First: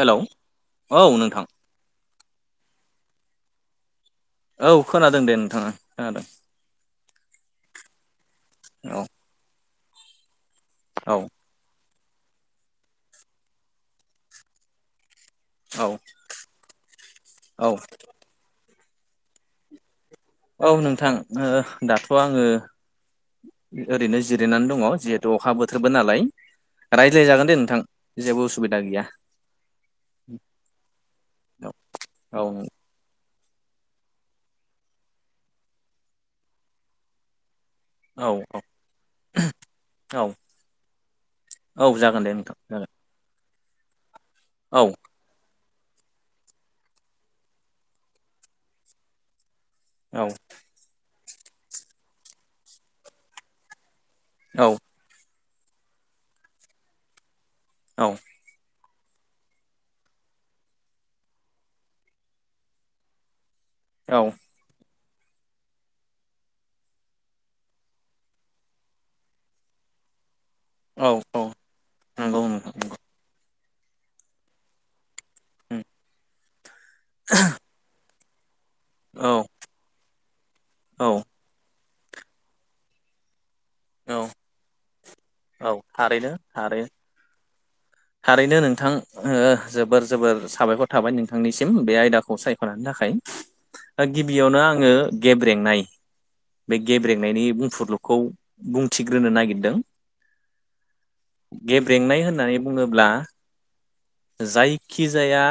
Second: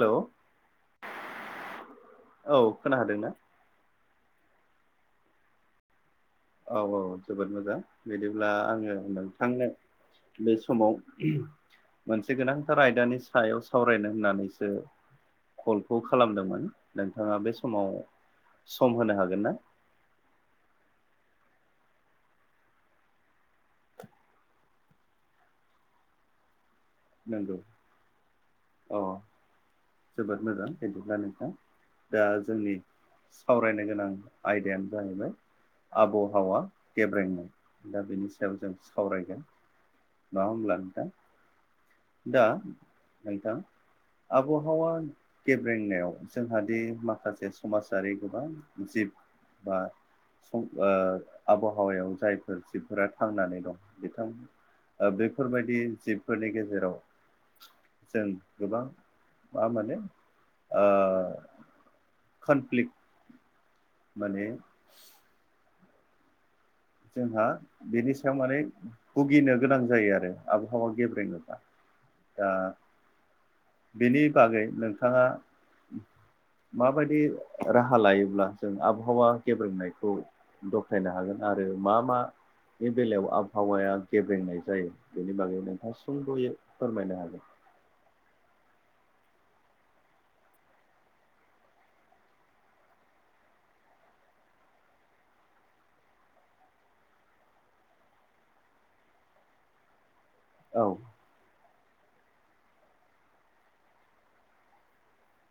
Hello औ नोंथां औ खोनादों ना? औ खोनादों दे नोंथाङा खोनादों। औ औ जोबोद मोजां बिदिब्ला आङो औ नोंथांनो बे औ समाव मोनसे गोनांथार आयदानि सायाव सावरायनो होननानैसो औ कलखौ खालामदोंमोन नोंथाङा बे औ समाव सम होनो हागोन ना? औ नोंथां दाथ' आङो ओरैनो जिरिनानै दङ जिहेतु अखा बोथोरबो नालाय। रायज्लाय जागोन नंगौ दे नोंथां जेबो उसुबिदा अ गैया। जोबोद मोजां बिदिब्ला औ नोंथाङां दा औ जोंनि सावरायनो गोनां आयदायानो जाहैबाय आबहावा गेब्रेंनाय दा बेनि सायाव औ जों सावरायगोन औ नङा होमबब्ला नोंथां? औ जागोन दे दा नोंथां जागोन नोंथां औ आबहावा गेब्रेंनायाव जोंहाद माखासे समाजारि गोबां जिब बा औ सं आबहावायाव जायफोर जिबफोरा थांनानै दं बिथां बेफोरबायदि जिबफोरनि गेजेराव औ जों गोबां मा माने कनफ्लिक औ माने जोंहा बिनि सायाव माने भुगिनो गोनां जायो आरो। आबहावा औ औ गेब्रेंगोना नंगौ दा नोंथां नंगौ बिनि बागै नोंथाङा माबायदि राहा लायोब्ला जों आबहावा औ गेब्रेनायखौ औ दबथायनो हागोन? आरो मा मानि बेलायाव आबहावाया औ गेब्रेंनाय जायो। बेनि बागै औ थारैनो नोंथांसिबो थारैनो फोरमायनो हागोन। थारैनो नोंथां जोबोर जोबोर साबायखर थाबाय नोंथांनिसिम बे आयदाखौ सायख'नायनि थाखाय। गिबियावनो आङो गेब्रेंनाय बे गेब्रेनायनि बुंफुरलुखौ बुंथिग्रोनो नागिरदों। औ गेब्रेंनाय होननानै बुङोब्ला जायखिजाया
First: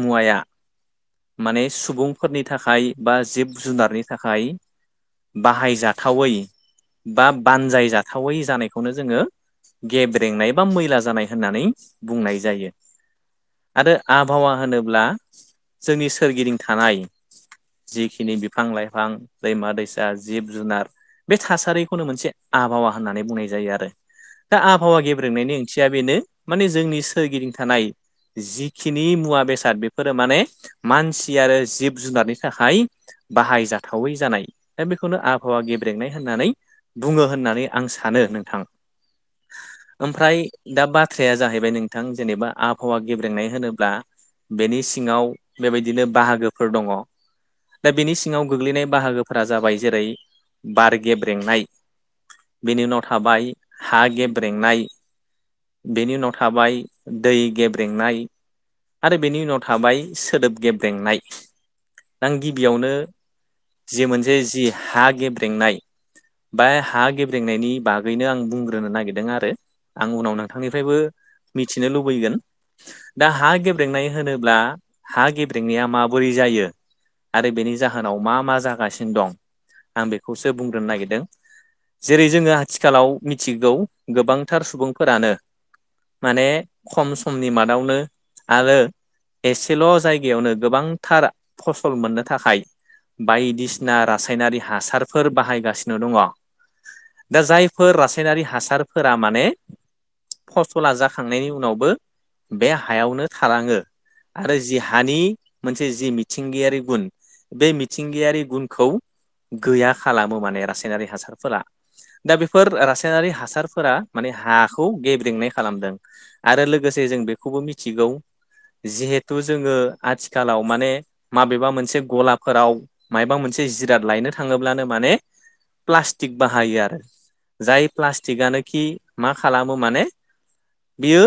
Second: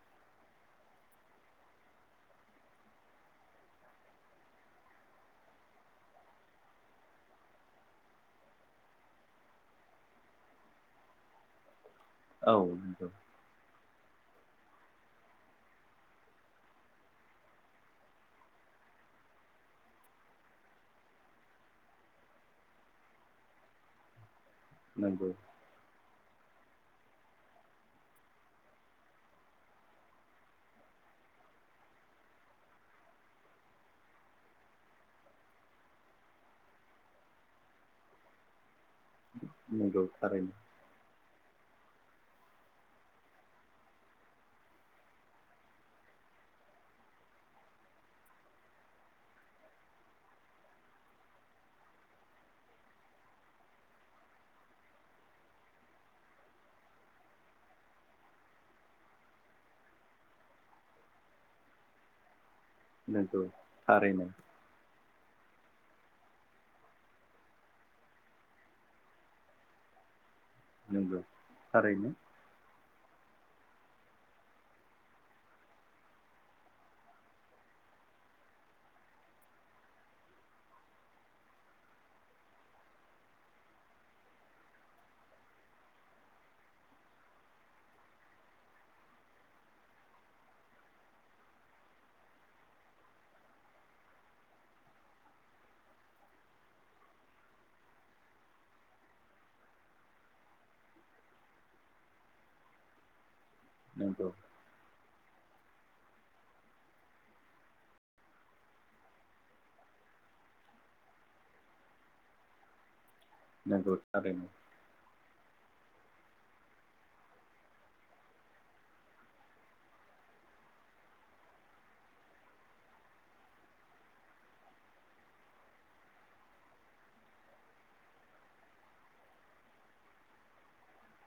मुवाया माने सुबुंफोरनि थाखाय बा जिब जुनारनि थाखाय बाहाय जाथावै बा बानजाय जाथावै जानायखौनो जोङो गेब्रेंनाय बा मैला जानाय होननानै बुंनाय औ जायो। नंगौ आरो आबहावा होनोब्ला जोंनि सोरगिदिं थानाय जिखिनि बिफां लाइफां दैमा दैसा जिब जुनार बे थासारिखौनो मोनसे आबहावा होननानै बुंनाय जायो आरो। दा आबहावा नंगौ गेब्रोंनायनि ओंथिया बेनो माने जोंनि सोरगिदिं थानाय जिखिनि मुवा बेसाद बेफोरो माने मानसि आरो जिब जुनारनि थाखाय बाहायजाथावै जानाय दा बेखौनो आबहावा गेब्रेंनाय होननानै बुङो होननानै आं सानो नोंथां। नंगौ ओमफ्राय थारैनो दा बा थ्राया जाहैबाय नोंथां जेनेबा आबहावा गेब्रेंनाय होनोब्ला बेनि सिङाव बेबायदिनो बाहागोफोर दङ दा बेनि सिङाव गोग्लैनाय बाहागोफ्रा जाबाय जेरै बार गेब्रेंनाय बेनि उनाव थाबाय हा गेब्रेंनाय बेनि उनाव थाबाय दै गेब्रेंनाय आरो बेनि उनाव थाबाय सोदोब गेब्रेंनाय। आं गिबियावनो नंगौ जि थारैनो मोनसे जि हा गेब्रेंनाय बाय हा गेब्रेंनायनि बागैनो आं बुंग्रोनो नागिरदों आरो आं उनाव नों थांनिफ्रायबो नंगौ मिथिनो थारैनो लुबैगोन। दा हा गेब्रेंनाय होनोब्ला हा गेब्रेंनाया माबोरै जायो आरो बेनि जाहोनाव मा मा जागासिनो दं आं बेखौसो बुंग्रोनो नागिरदों। जेरै जोङो आथिखालाव मिथिगौ गोबांथार सुबुंफोरानो माने खम समनि मादावनो आरो एसेल' जायगायावनो गोबांथार फसल मोननो थाखाय बायदिसिना रासायनारि हासारफोर बाहायगासिनो दङ। दा जायफोर रासायनारि हासारफोरा माने फसला जाखांनायनि उनावबो बे हायावनो थालाङो नोंगौ आरो जि हानि मोनसे जि मिथिंगायारि गुन बे मिथिंगायारि गुनखौ गैया खालामो माने रासायनारि हासारफोरा। दा बेफोर रासायनारि नंगौ हासारफोरा माने थारैनो हा खौ गेब्रेेंनाय खालामदों आरो लोगोसे जों बेखौबो मिथिगौ जिहेथु जोङो आथिखालाव माने माबेबा मोनसे गलाफोराव मायबा मोनसे जिराद लायनो थाङोब्लानो माने प्लास्टिक बाहायो आरो जाय प्लास्टिक आनोखि मा खालामो माने बियो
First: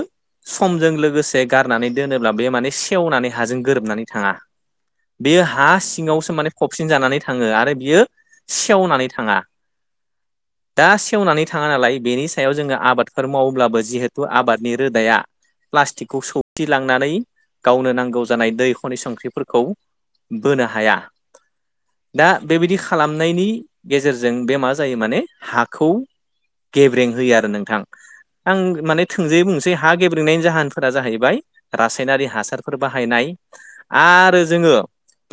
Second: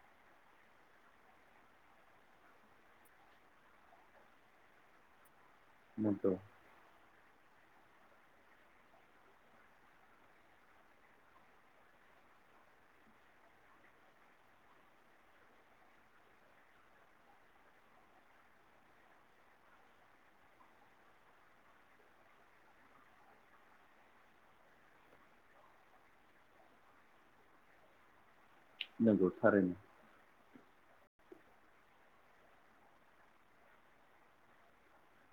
समजों लोगोसे गारनानै दोनोब्ला बे माने सेवनानै हाजों गोरोबनानै थाङा। बियो हा नंगौ सिङावसो माने फबसिन जानानै थाङो आरो बियो सेवनानै थाङा। दा सेवनानै थाङा नालाय बेनि सायाव जोङो आबाद फोर मावोब्लाबो जिहेथु आबादनि रोदाया प्लास्टिकखौ सौथिलांनानै गावनो नांगौ जानाय दै खनि संख्रिफोरखौ बोनो हाया। दा बेबिदि खालामनायनि गेजेरजों बे मा जायो माने हाखौ गेब्रें होयो आरो नोंथां। आं माने नंगौ थोंजोङै थारैनो बुंसै हा गेब्रेंनायनि जाहोन फोरा जाहैबाय रासायनारि हासारफोर बाहायनाय आरो जोङो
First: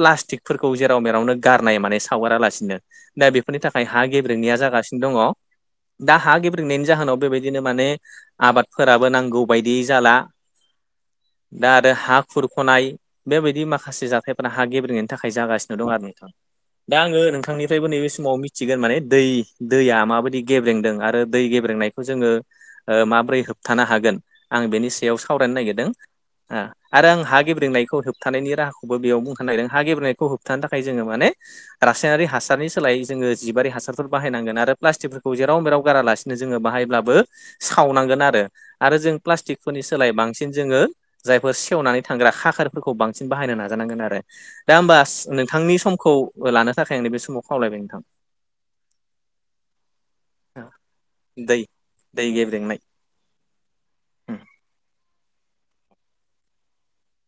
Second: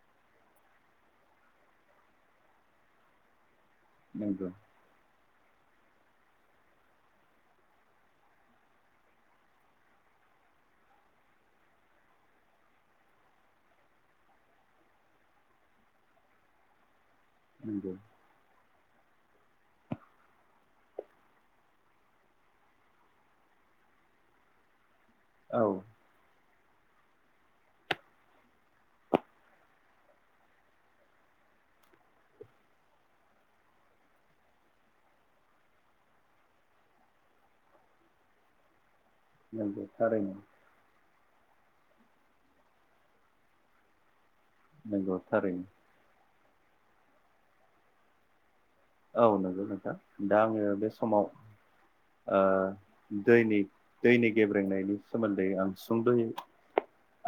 प्लास्टिकफोरखौ जेराव मेरावनो गारनाय माने सावगारालासिनो दा बे फोरनि थाखाय हा नंगौ गेब्रेंनायया जागासिनो दङ दा हा गेब्रेनायनि जाहोनाव बेबायदि बिदिनो माने आबादफोराबो नांगौ बायदि जाला। दा आरो हा खुरख'नाय बेबायदि माखासे जाथायफोरा हा गेब्रेनायनि थाखाय जागासिनो दं आरो नोंथा दा आङो नों बिथांनिफ्रायबो नंगौ नैबे समाव मिथिगोन माने दै दैया माबायदि गेब्रेंदों आरो दै गेब्रेंनायखौ जोङो माब्रै होबथानो हागोन आं बेनि सायाव सावरायनो औ नागिरदों। आरो आं हा गेब्रेंनायखौ होबथानायनि राहाखौबो बेयाव बुंखानो नागिरदों हा गेब्रेनायखौ होबथानो थाखाय जोङो माने रासायनारि हासारनि सोलाय जोङो जिबारि हासारफोर बाहायनांगोन आरो प्लासस्टिकफोरखौ जेराव मेराव गारा ला जोङो बाहायब्लाबो सावनांगोन आरो आरो जों प्लास्टिकफोरनि नंगौ सोलायै थारैनो बांसिन जोङो जायफोर सेवनानै थांग्रा खाखारफोरखौ बांसिन बाहायनो नाजानांगोन आरो। दा होमबा नंगौ थारैनो नोंथांनि समखौ लानो थाखाय आं नैब समाव खावलायबाय नोंथां। औ नंगौ नोंथा दा आङो बे समाव दै दै ओ गेब्रेंनाय दैनि दैनि गेब्रेंनायनि सोमोन्दै आं सुंद'यो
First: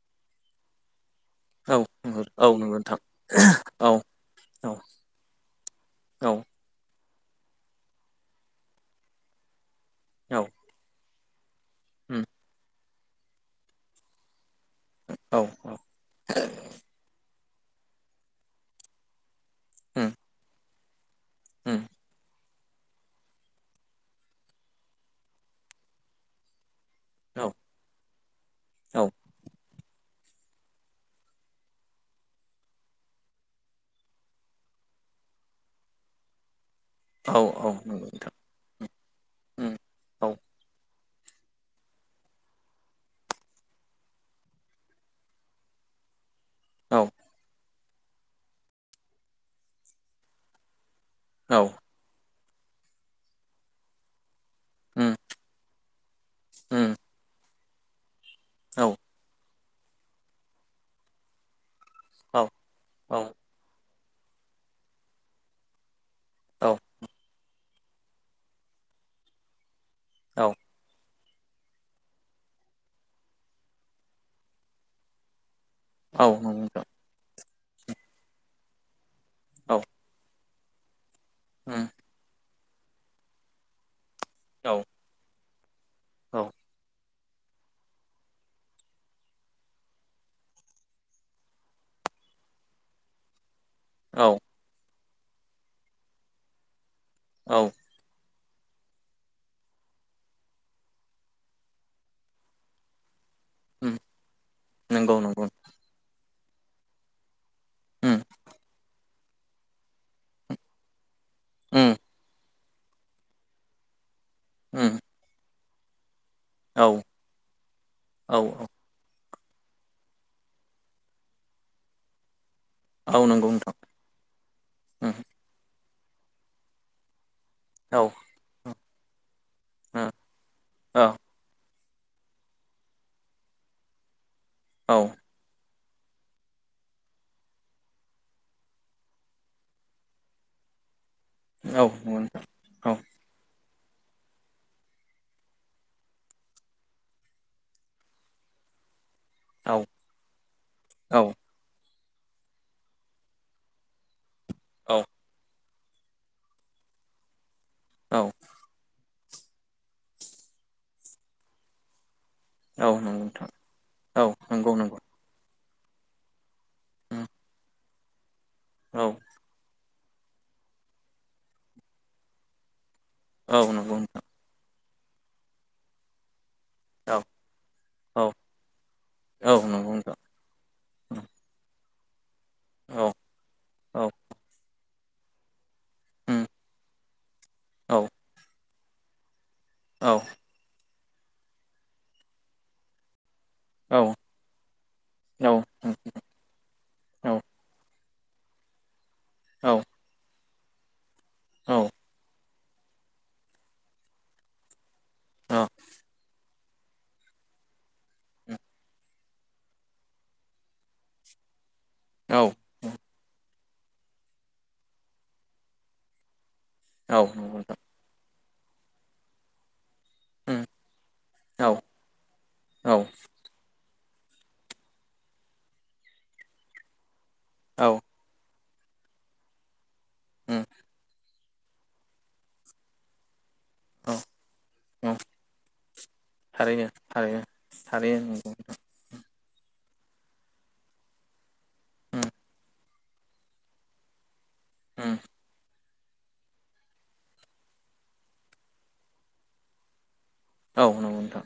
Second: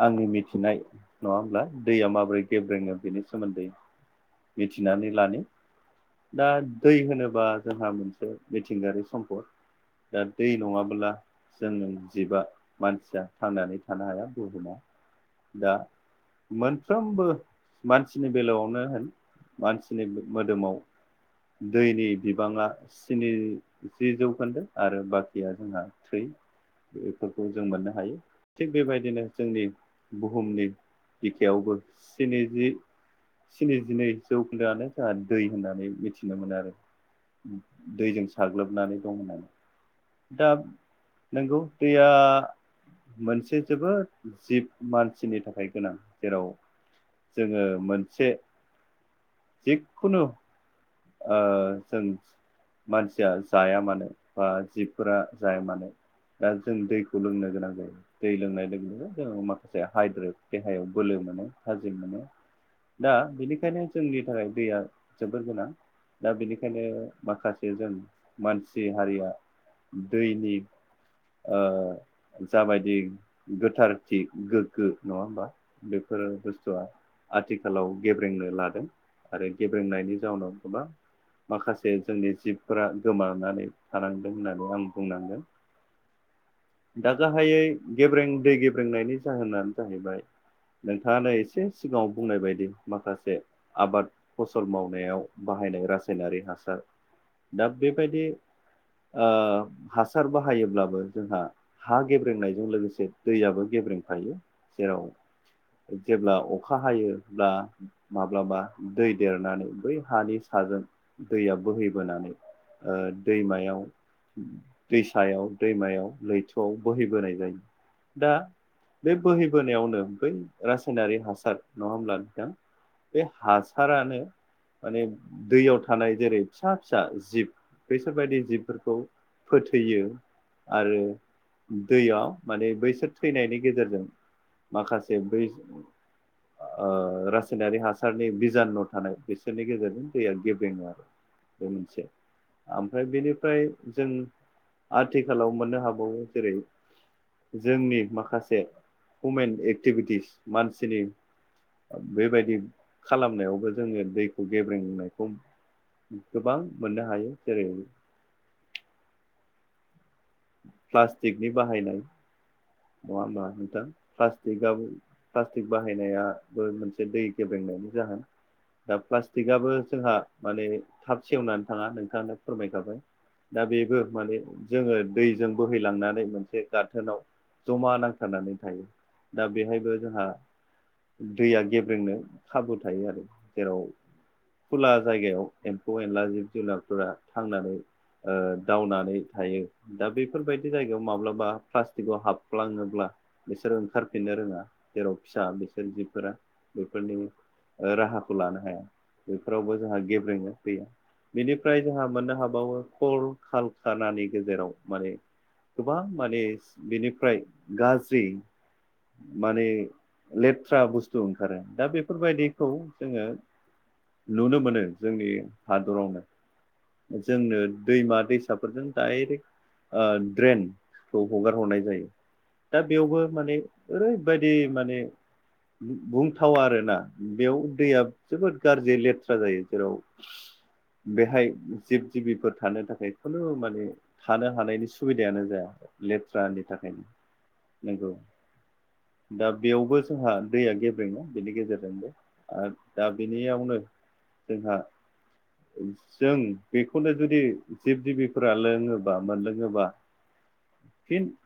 आंनि मिथिनाय नङा होमब्ला औ दैया माबोरै औ नंगौ गेब्रेङो नोंथां बेनि सोमोन्दै औ औ मिथिनानै लानो औ दा दै होनोबा जोंहा मोनसे मिथिंगायारि सम्पद दा औ दै नङाबो्ला जोंङो जिबा मानसिया थांनानै थानो हाया बुहुमा औ दा मोनफ्रोमबो मानसिनि बेलायावनो होन मानसिनि मोदोमाव औ दैनि बिबाङा स्निजि जौखोन्दो आरो बाखिया जोंहा थै बेफोरखौ औ जों मोननो हायो थिग औ बेबायदिनो जोंनि बुहुमनि बिखायावबो स्निजि स्निजिनै जौखोन्दोआनो जोंहा दै होननानै मि मिथिनोमोन आरो औ औ नंगौ दैजों नोंथां साग्लोबनानै दंमोन आं उम औ दा नंगौ दैया मोनसे जोबोद जिब मानसिनि थाखाय गोनां जेराव औ जोङो मोनसे जिखुनु ओ औ जों मानसिया जाया मोन। ओ बा उम जिबफोरा जाया मानो दा जों उम दैखौ लोंनो गोनां जायो दै लोंनाय औ लोगो लोगो ज माखासे हाइद्रे देहायाव बोलो मोनो थाजिम मोनो औ दा औ बिनि बेखायनो जोंनि थाखाय दैया जोबोर गोनां दा औ बेनिखायनो माखासे ज जों मानसि हारिया औ दैनि जाबायदि गोथारथि गोग्गो नङा होमबा? औ बेफोरो नंगौ नोंथां बुस्थुआ आथिखालाव गेब्रेंनो लादों। आरो औ गेब्रेंनायनि जाउनाव गोबां उम माखासे जोंनि जिबफोरा गोमानानै थानांदों औ होननानै आं बुंनांगोन। औ दा गाहायै गेब्रें दै गेब्रेंनायनि जाहोनानो जाहैबाय। नोंथाङानो एसे सिगाङाव बुंनाय बायदि माखासे आबाद औ फसल मावनायाव बाहायनाय रासायनारि हासार औ दा बे बेबायदि ओ हासार बाहायोब्लाबो जोंहा हा गेब्रेंनायजों लोगोसे दैयाबो उम गेब्रेंफायो जेराव नंगौ नंगौ जेब्ला अखा हायोब्ला उम माब्लाबा दै देरनानै बै हानि साजों दैया उम बोहैबोनानै ओ दैमायाव उम दै सायाव दैमायाव लैथोआव औ बोहैबोनाय जायो दा औ औ बे बोहैबोनायावनो बै रासायनारि हासार नङा होमब्ला नोंथां? बे औ नंगौ नोंथां हासारानो माने उम दैयाव थानाय जेरै फिसा फिसा जिब औ बेैसोरबायायदि जिबफोरखौ फोथैयो आरो दैयाव माने बैसोर थैनायनि गेजेरजों औ माखासे बै रासायनारि हासारनि बिजानु' थानाय बिसोरनि गेजेरजों दैया गेबेङा [inaudible] बे मोनसे नंगौ नोंथां ओमफ्राय बेनिफ्राय जों आथिखालाव मोननो हाबावो जेरै जोंनि माखासे हमेन औ एक्टिभिटिस मानसिनि औ बेबायदि खालामनायावबो जोङो दैखौ गेब्रेंनायखौ गोबां मोननो हायो। जेरै औ प्लास्टिकनि बाहायनाय औ नंगौ नङा हबा नोंथां औ प्लास्टिकआ नंगौ नंगौ प्लास्टिक बाहायनायाबो मोनसे दै उम गेब्रेंनायनि जाहोन दा औ प्लास्टिक गआबो जोंहा माने थाब सेवनानै थाङा नोंथांनो फोरमायखाबाय। औ दा नंगौ बेबो माने जोङो दैजों बोहैलांनानै मोनसे गाथोनाव नोंथां जमा औ नांथारनानै थायो दा औ औ नंगौ बेहायबो नोंथां जोंहा दैया गेब्रेंनो खाबु थायो औ आरो जेराव औ खुला जायगायाव एम्फौ एनला उम जिब जुनारफोरा थांनानै औ दावनानै थायो दा औ बे बेफोरबायाददि जायगायाव माब्लाबा प्लास्टिकआव हाबफ्लाङोब्ला बिसोरो औ ओंखारफिननो रोङा जेराव फिसा औ बिसोर उम जिफोरा बेफोरनि औ राहा खौ लानो हाया बेफोरावबो औ जोंहा गेब्रेङनो फैया औ बेनिफ्राय जोंहा मोननो हाबावो खल खाालखानानि गेजेराव माने औ गोबां माने बिनि गाज्रि उम माने लेथ्रा बुस्थु औ ओंखारो दा औ बेफोरबायदिखौ जोङो नुनो मोनो जोंनि हादरावनो औ नंगौ जोंनो नोंथां दैमा दैसाफोरजों दडाइरेक्ट उम ड्रेनखौ हगार औ हरनाय जायो। दा औ बेयावबो माने ओरैबायदि माने बुंथावा आरोना। बेयाव औ दैया जोबोद गाज्रि लेथ्रा जायो जेराव उम बेहाय जिब जिबिफोर थानो थाखाय खुनु माने औ थानो हानायनि औ सुबिदायानो जाया लेथ्रानि थारैनो थाखायनो थारैनो नंगौ थारैनो दा बेयावबो जोंहा दैया गेब्रेङा बेनि गेजेराव उम आरो दा बेनियावनो जोंहा उम जों बेखौनो जुदि जिब जिबिफोरा लोङोबा मोनलोङोबा औ नांगौ फिन नोंथां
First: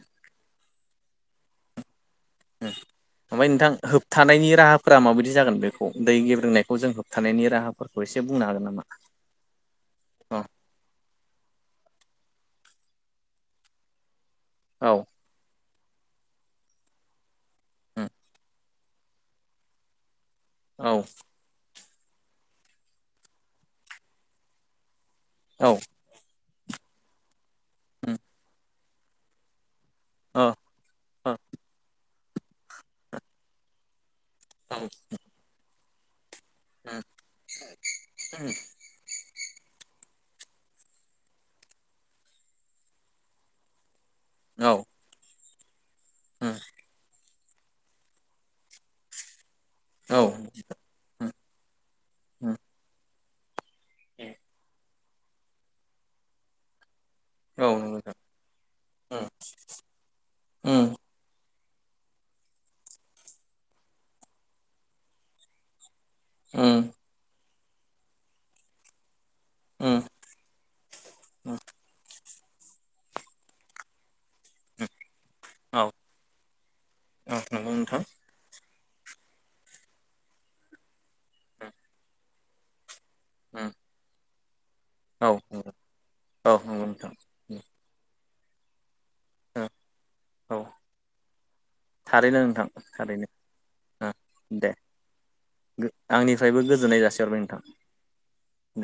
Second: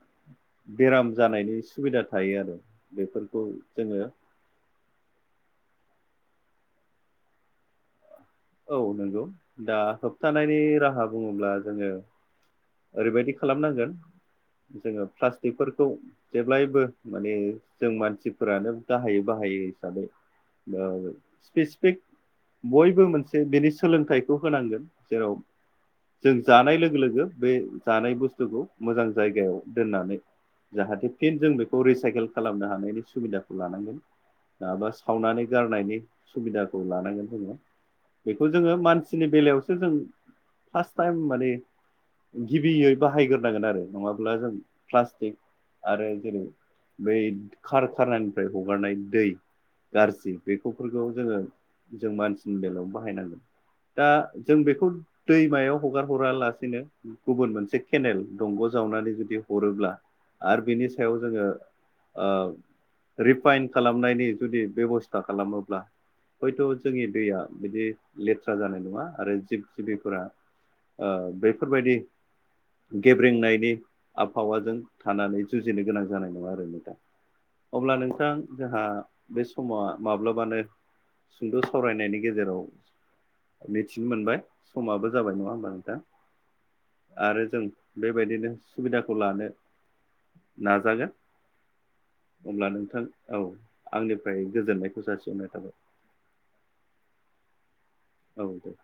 बेराम जानायनि सुबिदा थायो आरो बेफोरखौ जोङो थानायनि राहा फोर माबायदि जागोन बेखौ दै गेब्रोंनायखौ जों होबथानायनि राहा फोरखौ एसे बुंनो हागोन औ नामा नंगौ दा औ होबथानायनि राहा बुङोब्ला जोङो ओरैबायदि खालामनांगोन औ जोङो प्लास्टिकफोरखौ जेब्लायबो माने जों मानसिफोरानो बाहायै बाहायै हिसाबै औ स्पेसिफिक बयबो मोनसे बेनि सोलोंथाइखौ होनांगोन। जेराव औ जों जानाय लोगो लोगो बे जानाय उम बुस्थुखौ मोजां जायगायाव दोननानै औ जाहाथे उम फिन जों बेखौ रिसाइकेल खालामनो हानायनि सुबिदाखौ लानांगोन। औ नाबा सावनानै गारनायनि सुबिदाखौ उम लानांगोन जोङो बेखौ जोङो मानसि नि बेलायावसो जों फार्स्ट टाइम माने गिबियै बाहायग्रोनांगोन आरो नङाब्ला जों प्लास्टिक आरो जेरै बै खार खारनायनिफ्राय हगारनाय दै गाज्रि बेखौफोरखौ जोङो जों उम मानसिनि बेलायाव बाहायनांगोन। दा जों बेखौ दैमायाव हगार हरालासिनो गुबुन औ मोनसे नंगौ नोंथां केनेल दंग' जावनानै उम जुदि हरोब्ला आरो बिनि उम सायाव जोङो रिफाइन खालामनायनि जुदि बेब'स्था खालामोब्ला हयथ' उम जोंनि दैया बिदि लेथ्रा जानाय नङा आरो जिब उम जिबिफोरा ओ उम बैफोरबायदि गेब्रेंनायनि आबहावाजों थानानै जुजिनो औ गोनां जानाय नङा आरो नोंथां। औ नंगौ अब्ला नोंथां जोंहा बे समा माब्लाबानो सुंद' सावरायनायनि गेजेराव मिथिनो मोनबाय समाबो औ जाबाय नङा होमबा नोंथां? औ नंगौ नों आरो जों बेबायदिनो सुबिदाखौ लानो औ नाजागोन। थारैनो अब्ला नोंथां थारैनो औ आंनिफ्राय दे गोजोन्नायखौ जासिहरनाय थाबाय। आंनिफ्रायबो गोजोननाय जासिहरबाय नोंथां। औ दे।